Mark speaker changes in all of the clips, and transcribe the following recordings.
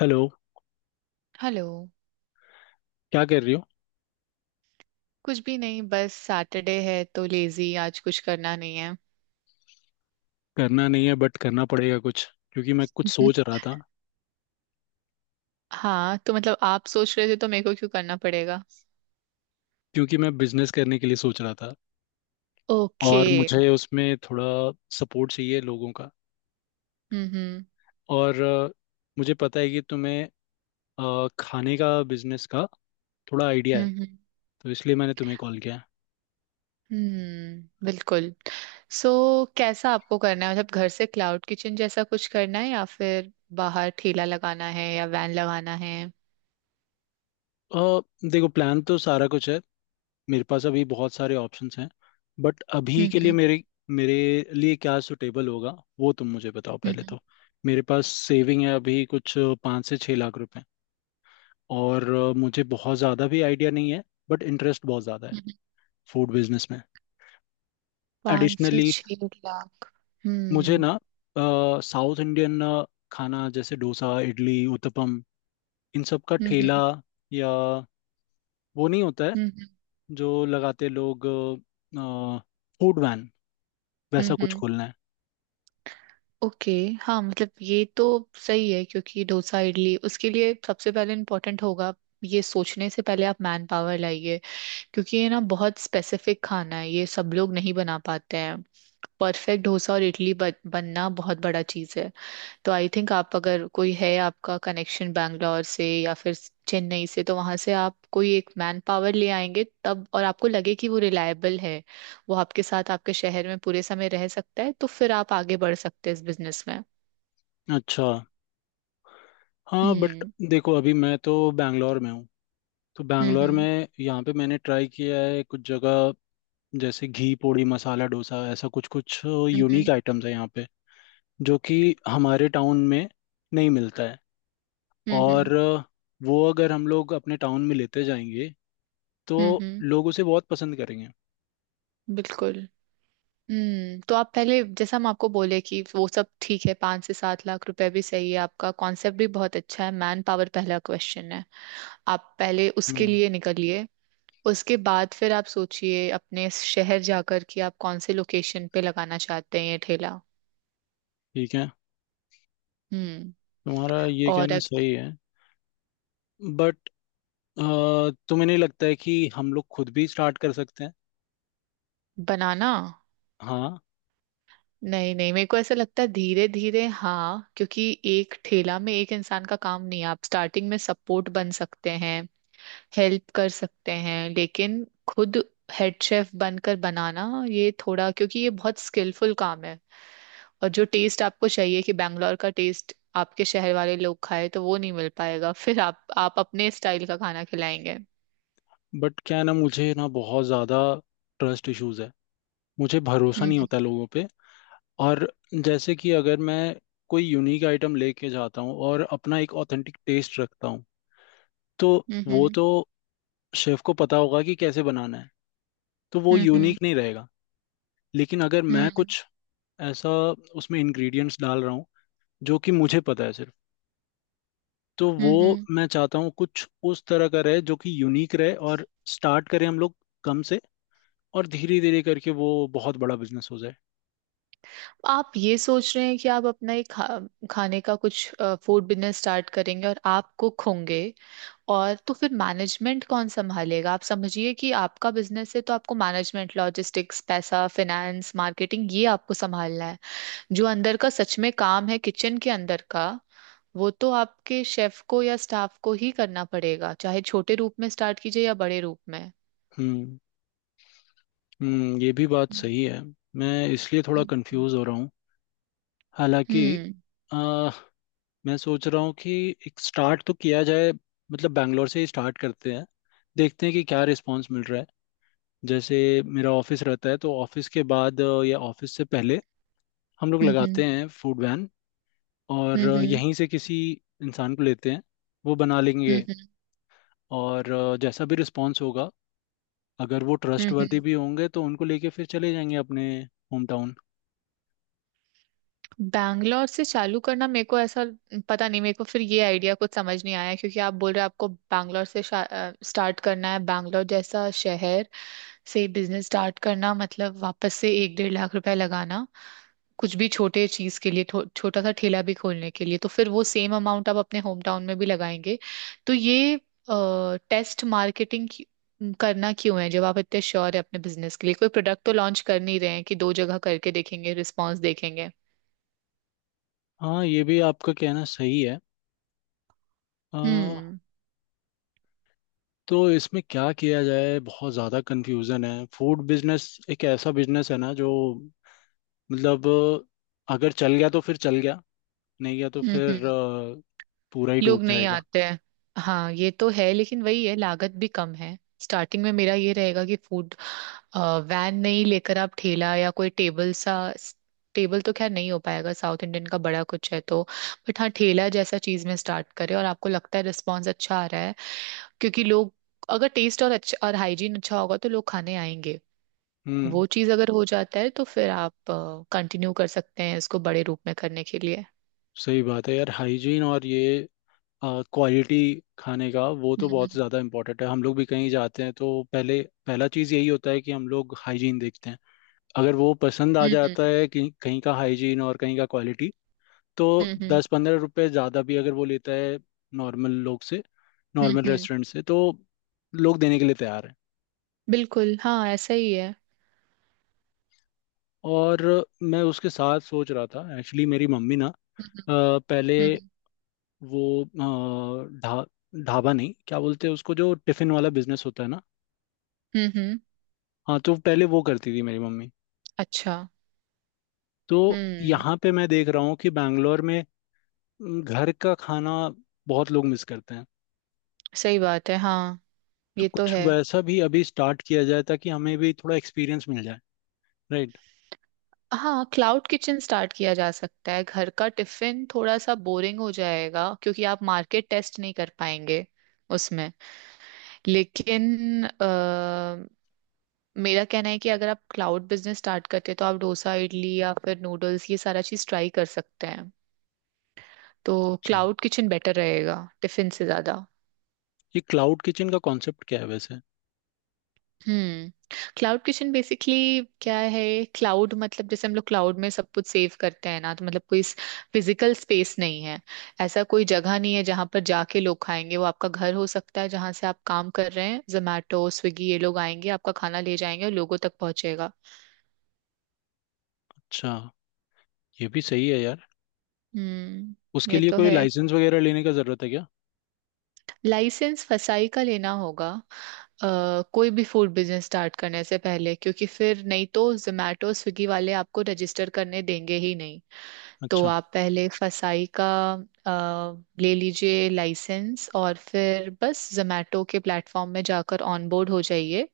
Speaker 1: Hello.
Speaker 2: Hello.
Speaker 1: क्या कर रही हो?
Speaker 2: कुछ भी नहीं, बस सैटरडे है तो लेजी, आज कुछ करना नहीं है।
Speaker 1: करना नहीं है बट करना पड़ेगा कुछ क्योंकि मैं कुछ सोच रहा था।
Speaker 2: हाँ, तो मतलब आप सोच रहे थे तो मेरे को क्यों करना पड़ेगा?
Speaker 1: क्योंकि मैं बिजनेस करने के लिए सोच रहा था
Speaker 2: ओके।
Speaker 1: और मुझे उसमें थोड़ा सपोर्ट चाहिए लोगों का।
Speaker 2: हम्म, हम्म।
Speaker 1: और मुझे पता है कि तुम्हें खाने का बिजनेस का थोड़ा आइडिया है,
Speaker 2: हम्म,
Speaker 1: तो इसलिए मैंने तुम्हें कॉल किया है।
Speaker 2: हम्म, बिल्कुल। सो, कैसा आपको करना है? मतलब घर से क्लाउड किचन जैसा कुछ करना है या फिर बाहर ठेला लगाना है या वैन लगाना है?
Speaker 1: अ, देखो, प्लान तो सारा कुछ है, मेरे पास अभी बहुत सारे ऑप्शंस हैं। बट अभी
Speaker 2: हम्म,
Speaker 1: के लिए
Speaker 2: हम्म।
Speaker 1: मेरे मेरे लिए क्या सुटेबल होगा वो तुम मुझे बताओ पहले
Speaker 2: हम्म,
Speaker 1: तो। मेरे पास सेविंग है अभी कुछ 5 से 6 लाख रुपए। और मुझे बहुत ज़्यादा भी आइडिया नहीं है बट इंटरेस्ट बहुत ज़्यादा है
Speaker 2: हम्म।
Speaker 1: फूड बिजनेस में।
Speaker 2: पाँच से
Speaker 1: एडिशनली
Speaker 2: छह लाख
Speaker 1: मुझे
Speaker 2: हम्म,
Speaker 1: ना साउथ इंडियन खाना जैसे डोसा इडली उत्तपम इन सब का
Speaker 2: हम्म।
Speaker 1: ठेला,
Speaker 2: हम्म,
Speaker 1: या वो नहीं होता है
Speaker 2: हम्म।
Speaker 1: जो लगाते लोग, फूड वैन,
Speaker 2: हम्म,
Speaker 1: वैसा कुछ खोलना है।
Speaker 2: ओके। हाँ, मतलब ये तो सही है, क्योंकि डोसा इडली, उसके लिए सबसे पहले इम्पोर्टेंट होगा, ये सोचने से पहले आप मैन पावर लाइए। क्योंकि ये ना बहुत स्पेसिफिक खाना है, ये सब लोग नहीं बना पाते हैं। परफेक्ट डोसा और इडली बनना बहुत बड़ा चीज़ है। तो आई थिंक आप, अगर कोई है आपका कनेक्शन बैंगलोर से या फिर चेन्नई से, तो वहां से आप कोई एक मैन पावर ले आएंगे, तब और आपको लगे कि वो रिलायबल है, वो आपके साथ आपके शहर में पूरे समय रह सकता है, तो फिर आप आगे बढ़ सकते हैं इस बिजनेस में।
Speaker 1: अच्छा, हाँ बट
Speaker 2: हम्म,
Speaker 1: देखो अभी मैं तो बैंगलोर में हूँ, तो
Speaker 2: हम्म।
Speaker 1: बैंगलोर
Speaker 2: हम्म,
Speaker 1: में यहाँ पे मैंने ट्राई किया है कुछ जगह, जैसे घी पोड़ी मसाला डोसा, ऐसा कुछ कुछ यूनिक
Speaker 2: हम्म।
Speaker 1: आइटम्स है यहाँ पे जो कि हमारे टाउन में नहीं मिलता है।
Speaker 2: हम्म,
Speaker 1: और वो अगर हम लोग अपने टाउन में लेते जाएंगे
Speaker 2: हम्म,
Speaker 1: तो
Speaker 2: हम्म,
Speaker 1: लोग उसे बहुत पसंद करेंगे।
Speaker 2: बिल्कुल। हम्म, तो आप पहले, जैसा हम आपको बोले, कि वो सब ठीक है, 5 से 7 लाख रुपए भी सही है, आपका कॉन्सेप्ट भी बहुत अच्छा है, मैन पावर पहला क्वेश्चन है। आप पहले उसके
Speaker 1: हम्म,
Speaker 2: लिए निकलिए। उसके बाद फिर आप सोचिए, अपने शहर जाकर, कि आप कौन से लोकेशन पे लगाना चाहते हैं ये ठेला।
Speaker 1: ठीक है,
Speaker 2: हम्म।
Speaker 1: तुम्हारा ये
Speaker 2: और
Speaker 1: कहना
Speaker 2: अग-
Speaker 1: सही है, बट तुम्हें नहीं लगता है कि हम लोग खुद भी स्टार्ट कर सकते हैं?
Speaker 2: बनाना?
Speaker 1: हाँ,
Speaker 2: नहीं नहीं, मेरे को ऐसा लगता है, धीरे धीरे हाँ, क्योंकि एक ठेला में एक इंसान का काम नहीं है। आप स्टार्टिंग में सपोर्ट बन सकते हैं, हेल्प कर सकते हैं, लेकिन खुद हेड शेफ बनकर बनाना, ये थोड़ा, क्योंकि ये बहुत स्किलफुल काम है। और जो टेस्ट आपको चाहिए, कि बैंगलोर का टेस्ट आपके शहर वाले लोग खाए, तो वो नहीं मिल पाएगा, फिर आप अपने स्टाइल का खाना खिलाएंगे।
Speaker 1: बट क्या है ना, मुझे ना बहुत ज़्यादा ट्रस्ट इश्यूज है, मुझे भरोसा नहीं
Speaker 2: हम्म,
Speaker 1: होता लोगों पे। और जैसे कि अगर मैं कोई यूनिक आइटम लेके जाता हूँ और अपना एक ऑथेंटिक टेस्ट रखता हूँ, तो
Speaker 2: हम्म।
Speaker 1: वो
Speaker 2: हम्म,
Speaker 1: तो शेफ को पता होगा कि कैसे बनाना है, तो वो
Speaker 2: हम्म। हम्म,
Speaker 1: यूनिक नहीं रहेगा। लेकिन अगर मैं
Speaker 2: हम्म।
Speaker 1: कुछ ऐसा उसमें इंग्रेडिएंट्स डाल रहा हूँ जो कि मुझे पता है सिर्फ, तो वो
Speaker 2: हम्म, हम्म।
Speaker 1: मैं चाहता हूँ कुछ उस तरह का रहे जो कि यूनिक रहे, और स्टार्ट करें हम लोग कम से, और धीरे धीरे करके वो बहुत बड़ा बिजनेस हो जाए।
Speaker 2: आप ये सोच रहे हैं कि आप अपना एक खाने का कुछ, फूड बिजनेस स्टार्ट करेंगे और आप कुक होंगे, और तो फिर मैनेजमेंट कौन संभालेगा? आप समझिए कि आपका बिजनेस है, तो आपको मैनेजमेंट, लॉजिस्टिक्स, पैसा, फाइनेंस, मार्केटिंग, ये आपको संभालना है। जो अंदर का सच में काम है, किचन के अंदर का, वो तो आपके शेफ को या स्टाफ को ही करना पड़ेगा, चाहे छोटे रूप में स्टार्ट कीजिए या बड़े रूप में।
Speaker 1: हम्म हम्म, ये भी बात
Speaker 2: हम्म,
Speaker 1: सही है। मैं इसलिए थोड़ा कंफ्यूज हो रहा हूँ हालांकि।
Speaker 2: हम्म,
Speaker 1: मैं सोच रहा हूँ कि एक स्टार्ट तो किया जाए, मतलब बैंगलोर से ही स्टार्ट करते हैं, देखते हैं कि क्या रिस्पांस मिल रहा है। जैसे मेरा ऑफिस रहता है तो ऑफिस के बाद या ऑफिस से पहले हम लोग
Speaker 2: हम्म,
Speaker 1: लगाते हैं फूड वैन। और
Speaker 2: हम्म। हम्म।
Speaker 1: यहीं से किसी इंसान को लेते हैं, वो बना
Speaker 2: हम्म,
Speaker 1: लेंगे।
Speaker 2: हम्म। हम्म,
Speaker 1: और जैसा भी रिस्पांस होगा, अगर वो
Speaker 2: हम्म।
Speaker 1: ट्रस्टवर्दी
Speaker 2: हम्म।
Speaker 1: भी होंगे तो उनको लेके फिर चले जाएंगे अपने होम टाउन।
Speaker 2: बैंगलोर से चालू करना, मेरे को ऐसा, पता नहीं, मेरे को फिर ये आइडिया कुछ समझ नहीं आया, क्योंकि आप बोल रहे हो आपको बैंगलोर से स्टार्ट करना है। बैंगलोर जैसा शहर से बिजनेस स्टार्ट करना मतलब वापस से एक डेढ़ लाख रुपए लगाना कुछ भी छोटे चीज के लिए, छोटा सा ठेला भी खोलने के लिए, तो फिर वो सेम अमाउंट आप अपने होम टाउन में भी लगाएंगे। तो ये टेस्ट मार्केटिंग करना क्यों है, जब आप इतने श्योर है अपने बिजनेस के लिए? कोई प्रोडक्ट तो लॉन्च कर नहीं रहे हैं कि दो जगह करके देखेंगे, रिस्पॉन्स देखेंगे।
Speaker 1: हाँ, ये भी आपका कहना सही है। अ,
Speaker 2: हम्म,
Speaker 1: तो इसमें क्या किया जाए, बहुत ज़्यादा कंफ्यूजन है। फूड बिजनेस एक ऐसा बिजनेस है ना, जो मतलब अगर चल गया तो फिर चल गया, नहीं गया तो
Speaker 2: हम्म।
Speaker 1: फिर पूरा ही डूब
Speaker 2: लोग नहीं
Speaker 1: जाएगा।
Speaker 2: आते हैं। हाँ, ये तो है, लेकिन वही है, लागत भी कम है। स्टार्टिंग में मेरा ये रहेगा कि फूड वैन नहीं लेकर आप ठेला, या कोई टेबल सा, टेबल तो खैर नहीं हो पाएगा, साउथ इंडियन का बड़ा कुछ है तो, बट हाँ, ठेला जैसा चीज में स्टार्ट करें, और आपको लगता है रिस्पॉन्स अच्छा आ रहा है, क्योंकि लोग, अगर टेस्ट और अच्छा और हाइजीन अच्छा होगा तो लोग खाने आएंगे।
Speaker 1: हम्म,
Speaker 2: वो चीज अगर हो जाता है तो फिर आप कंटिन्यू कर सकते हैं इसको बड़े रूप में करने के लिए।
Speaker 1: सही बात है यार, हाइजीन और ये क्वालिटी खाने का, वो तो
Speaker 2: हम्म,
Speaker 1: बहुत
Speaker 2: हम्म।
Speaker 1: ज़्यादा इम्पोर्टेंट है। हम लोग भी कहीं जाते हैं तो पहले पहला चीज़ यही होता है कि हम लोग हाइजीन देखते हैं। अगर वो पसंद आ
Speaker 2: हम्म,
Speaker 1: जाता है कि कहीं का हाइजीन और कहीं का क्वालिटी, तो
Speaker 2: हम्म, हम्म।
Speaker 1: 10-15 रुपए ज़्यादा भी अगर वो लेता है नॉर्मल लोग से,
Speaker 2: हम्म,
Speaker 1: नॉर्मल
Speaker 2: हम्म।
Speaker 1: रेस्टोरेंट से, तो लोग देने के लिए तैयार हैं।
Speaker 2: बिल्कुल, हाँ, ऐसा ही है।
Speaker 1: और मैं उसके साथ सोच रहा था, एक्चुअली मेरी मम्मी ना
Speaker 2: हम्म,
Speaker 1: पहले
Speaker 2: हम्म,
Speaker 1: वो अ, ढा ढाबा, नहीं क्या बोलते हैं उसको, जो टिफ़िन वाला बिजनेस होता है ना,
Speaker 2: हम्म।
Speaker 1: हाँ, तो पहले वो करती थी मेरी मम्मी।
Speaker 2: अच्छा।
Speaker 1: तो
Speaker 2: हम्म।
Speaker 1: यहाँ पे मैं देख रहा हूँ कि बैंगलोर में घर का खाना बहुत लोग मिस करते हैं,
Speaker 2: सही बात है, हाँ,
Speaker 1: तो
Speaker 2: ये तो
Speaker 1: कुछ
Speaker 2: है।
Speaker 1: वैसा भी अभी स्टार्ट किया जाए ताकि हमें भी थोड़ा एक्सपीरियंस मिल जाए, राइट?
Speaker 2: हाँ, क्लाउड किचन स्टार्ट किया जा सकता है। घर का टिफिन थोड़ा सा बोरिंग हो जाएगा, क्योंकि आप मार्केट टेस्ट नहीं कर पाएंगे उसमें। लेकिन अ, मेरा कहना है कि अगर आप क्लाउड बिजनेस स्टार्ट करते हैं तो आप डोसा, इडली या फिर नूडल्स, ये सारा चीज ट्राई कर सकते हैं। तो
Speaker 1: अच्छा,
Speaker 2: क्लाउड किचन बेटर रहेगा टिफिन से ज्यादा।
Speaker 1: ये क्लाउड किचन का कॉन्सेप्ट क्या है वैसे?
Speaker 2: हम्म, क्लाउड किचन बेसिकली क्या है? क्लाउड मतलब जैसे हम लोग क्लाउड में सब कुछ सेव करते हैं ना, तो मतलब कोई फिजिकल स्पेस नहीं है, ऐसा कोई जगह नहीं है जहां पर जाके लोग खाएंगे। वो आपका घर हो सकता है, जहां से आप काम कर रहे हैं, जोमैटो स्विगी ये लोग आएंगे, आपका खाना ले जाएंगे और लोगों तक पहुंचेगा।
Speaker 1: अच्छा, ये भी सही है यार।
Speaker 2: हम्म,
Speaker 1: उसके
Speaker 2: ये
Speaker 1: लिए
Speaker 2: तो
Speaker 1: कोई
Speaker 2: है।
Speaker 1: लाइसेंस वगैरह लेने का ज़रूरत है क्या?
Speaker 2: लाइसेंस फसाई का लेना होगा, कोई भी फूड बिजनेस स्टार्ट करने से पहले, क्योंकि फिर नहीं तो जोमैटो स्विगी वाले आपको रजिस्टर करने देंगे ही नहीं। तो
Speaker 1: अच्छा,
Speaker 2: आप पहले फसाई का अ, ले लीजिए लाइसेंस, और फिर बस जोमेटो के प्लेटफॉर्म में जाकर ऑनबोर्ड हो जाइए।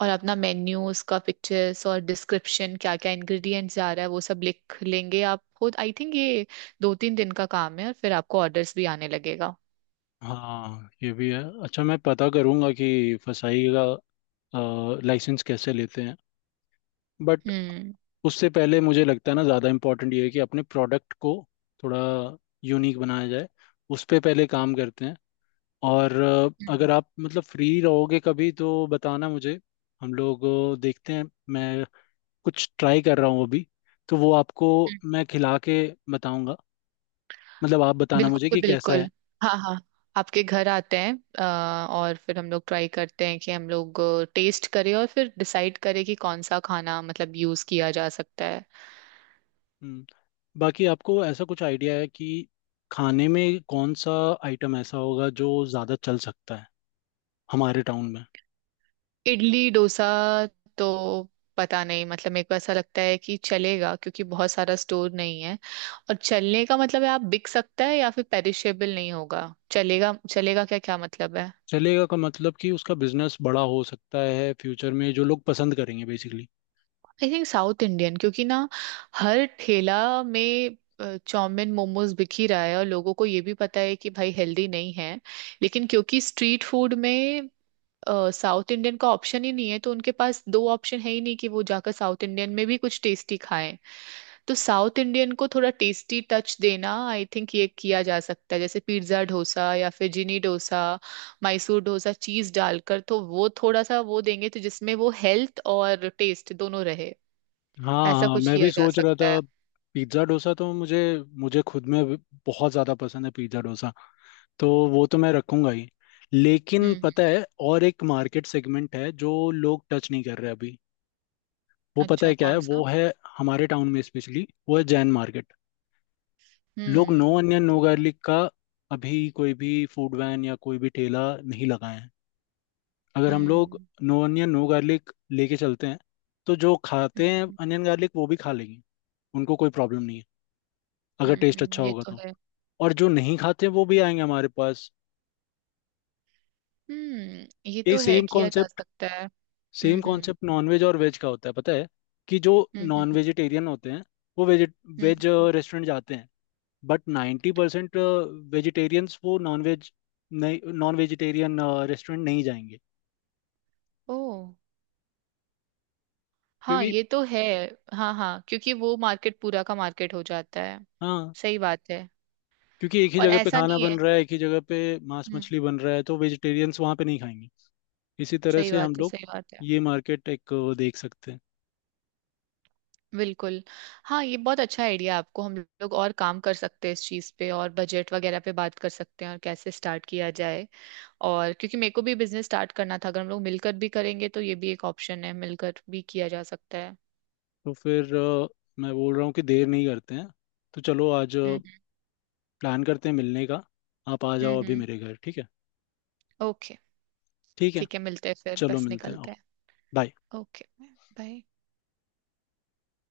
Speaker 2: और अपना मेन्यू, उसका पिक्चर्स और डिस्क्रिप्शन, क्या क्या इंग्रेडिएंट्स जा रहा है, वो सब लिख लेंगे आप खुद। आई थिंक ये 2-3 दिन का काम है और फिर आपको ऑर्डर्स भी आने लगेगा।
Speaker 1: हाँ ये भी है। अच्छा, मैं पता करूँगा कि फसाई का लाइसेंस कैसे लेते हैं। बट
Speaker 2: हम्म,
Speaker 1: उससे पहले मुझे लगता है ना, ज़्यादा इम्पोर्टेंट ये है कि अपने प्रोडक्ट को थोड़ा यूनिक बनाया जाए, उस पर पहले काम करते हैं। और
Speaker 2: हम्म।
Speaker 1: अगर आप मतलब फ्री रहोगे कभी तो बताना मुझे, हम लोग देखते हैं। मैं कुछ ट्राई कर रहा हूँ अभी, तो वो आपको मैं खिला के बताऊंगा, मतलब आप बताना मुझे
Speaker 2: बिल्कुल
Speaker 1: कि कैसा
Speaker 2: बिल्कुल,
Speaker 1: है।
Speaker 2: हाँ हाँ, आपके घर आते हैं, और फिर हम लोग ट्राई करते हैं कि हम लोग टेस्ट करें, और फिर डिसाइड करें कि कौन सा खाना मतलब यूज किया जा सकता है।
Speaker 1: हम्म, बाकी आपको ऐसा कुछ आइडिया है कि खाने में कौन सा आइटम ऐसा होगा जो ज़्यादा चल सकता है हमारे टाउन में?
Speaker 2: इडली डोसा तो, पता नहीं, मतलब मेरे को ऐसा लगता है कि चलेगा, क्योंकि बहुत सारा स्टोर नहीं है। और चलने का मतलब है आप, बिक सकता है या फिर पेरिशेबल नहीं होगा? चलेगा, चलेगा क्या क्या मतलब है?
Speaker 1: चलेगा का मतलब कि उसका बिजनेस बड़ा हो सकता है फ्यूचर में, जो लोग पसंद करेंगे basically.
Speaker 2: I think south Indian, क्योंकि ना हर ठेला में चाउमीन मोमोज बिक ही रहा है, और लोगों को ये भी पता है कि भाई हेल्दी नहीं है, लेकिन क्योंकि स्ट्रीट फूड में साउथ इंडियन का ऑप्शन ही नहीं है, तो उनके पास दो ऑप्शन है ही नहीं कि वो जाकर साउथ इंडियन में भी कुछ टेस्टी खाएं। तो साउथ इंडियन को थोड़ा टेस्टी टच देना, आई थिंक ये किया जा सकता है, जैसे पिज्ज़ा डोसा या फिर जिनी डोसा, मैसूर डोसा चीज डालकर, तो वो थोड़ा सा वो देंगे, तो जिसमें वो हेल्थ और टेस्ट दोनों रहे।
Speaker 1: हाँ
Speaker 2: ऐसा
Speaker 1: हाँ,
Speaker 2: कुछ
Speaker 1: मैं भी
Speaker 2: किया जा
Speaker 1: सोच रहा
Speaker 2: सकता है।
Speaker 1: था पिज्ज़ा डोसा, तो मुझे मुझे खुद में बहुत ज़्यादा पसंद है पिज्ज़ा डोसा, तो वो तो मैं रखूंगा ही। लेकिन
Speaker 2: हम्म, हम्म।
Speaker 1: पता है, और एक मार्केट सेगमेंट है जो लोग टच नहीं कर रहे अभी, वो पता
Speaker 2: अच्छा,
Speaker 1: है क्या है,
Speaker 2: कौन सा?
Speaker 1: वो है हमारे टाउन में, स्पेशली वो है जैन मार्केट। लोग no
Speaker 2: hmm,
Speaker 1: onion no garlic का अभी कोई भी फूड वैन या कोई भी ठेला नहीं लगाए हैं। अगर हम लोग
Speaker 2: हम्म।
Speaker 1: नो अनियन नो गार्लिक लेके चलते हैं, तो जो खाते हैं
Speaker 2: हम्म,
Speaker 1: अनियन गार्लिक वो भी खा लेंगे, उनको कोई प्रॉब्लम नहीं है अगर
Speaker 2: हम्म।
Speaker 1: टेस्ट अच्छा
Speaker 2: ये
Speaker 1: होगा
Speaker 2: तो
Speaker 1: तो।
Speaker 2: है।
Speaker 1: और जो नहीं खाते वो भी आएंगे हमारे पास।
Speaker 2: हम्म, ये
Speaker 1: ये
Speaker 2: तो है,
Speaker 1: सेम
Speaker 2: किया जा
Speaker 1: कॉन्सेप्ट,
Speaker 2: सकता है।
Speaker 1: सेम
Speaker 2: हम्म, हम्म।
Speaker 1: कॉन्सेप्ट नॉनवेज और वेज का होता है पता है, कि जो नॉन
Speaker 2: हम्म,
Speaker 1: वेजिटेरियन होते हैं वो वेज,
Speaker 2: हम्म,
Speaker 1: वेज
Speaker 2: हम्म।
Speaker 1: रेस्टोरेंट जाते हैं, बट 90% वेजिटेरियंस वो नॉन वेज, नहीं, नॉन वेजिटेरियन रेस्टोरेंट नहीं जाएंगे।
Speaker 2: ओ, हाँ,
Speaker 1: क्योंकि,
Speaker 2: ये तो है। हाँ हाँ, क्योंकि वो मार्केट पूरा का मार्केट हो जाता है।
Speaker 1: हाँ
Speaker 2: सही बात है।
Speaker 1: क्योंकि एक ही
Speaker 2: और
Speaker 1: जगह पे
Speaker 2: ऐसा
Speaker 1: खाना
Speaker 2: नहीं है।
Speaker 1: बन रहा है, एक ही जगह पे मांस
Speaker 2: हम्म।
Speaker 1: मछली बन रहा है, तो वेजिटेरियंस वहाँ पे नहीं खाएंगे। इसी तरह
Speaker 2: सही
Speaker 1: से हम
Speaker 2: बात है,
Speaker 1: लोग
Speaker 2: सही बात है।
Speaker 1: ये मार्केट एक देख सकते हैं।
Speaker 2: बिल्कुल। हाँ, ये बहुत अच्छा आइडिया है आपको। हम लोग और काम कर सकते हैं इस चीज़ पे, और बजट वगैरह पे बात कर सकते हैं, और कैसे स्टार्ट किया जाए। और क्योंकि मेरे को भी बिजनेस स्टार्ट करना था, अगर हम लोग मिलकर भी करेंगे तो ये भी एक ऑप्शन है, मिलकर भी किया जा सकता है।
Speaker 1: तो फिर मैं बोल रहा हूँ कि देर नहीं करते हैं, तो चलो आज
Speaker 2: हम्म,
Speaker 1: प्लान करते हैं मिलने का। आप आ
Speaker 2: हम्म,
Speaker 1: जाओ अभी
Speaker 2: हम्म,
Speaker 1: मेरे घर, ठीक है?
Speaker 2: ओके।
Speaker 1: ठीक है,
Speaker 2: ठीक है, मिलते हैं फिर,
Speaker 1: चलो
Speaker 2: बस
Speaker 1: मिलते हैं, आओ,
Speaker 2: निकलते हैं।
Speaker 1: बाय।
Speaker 2: Okay, bye.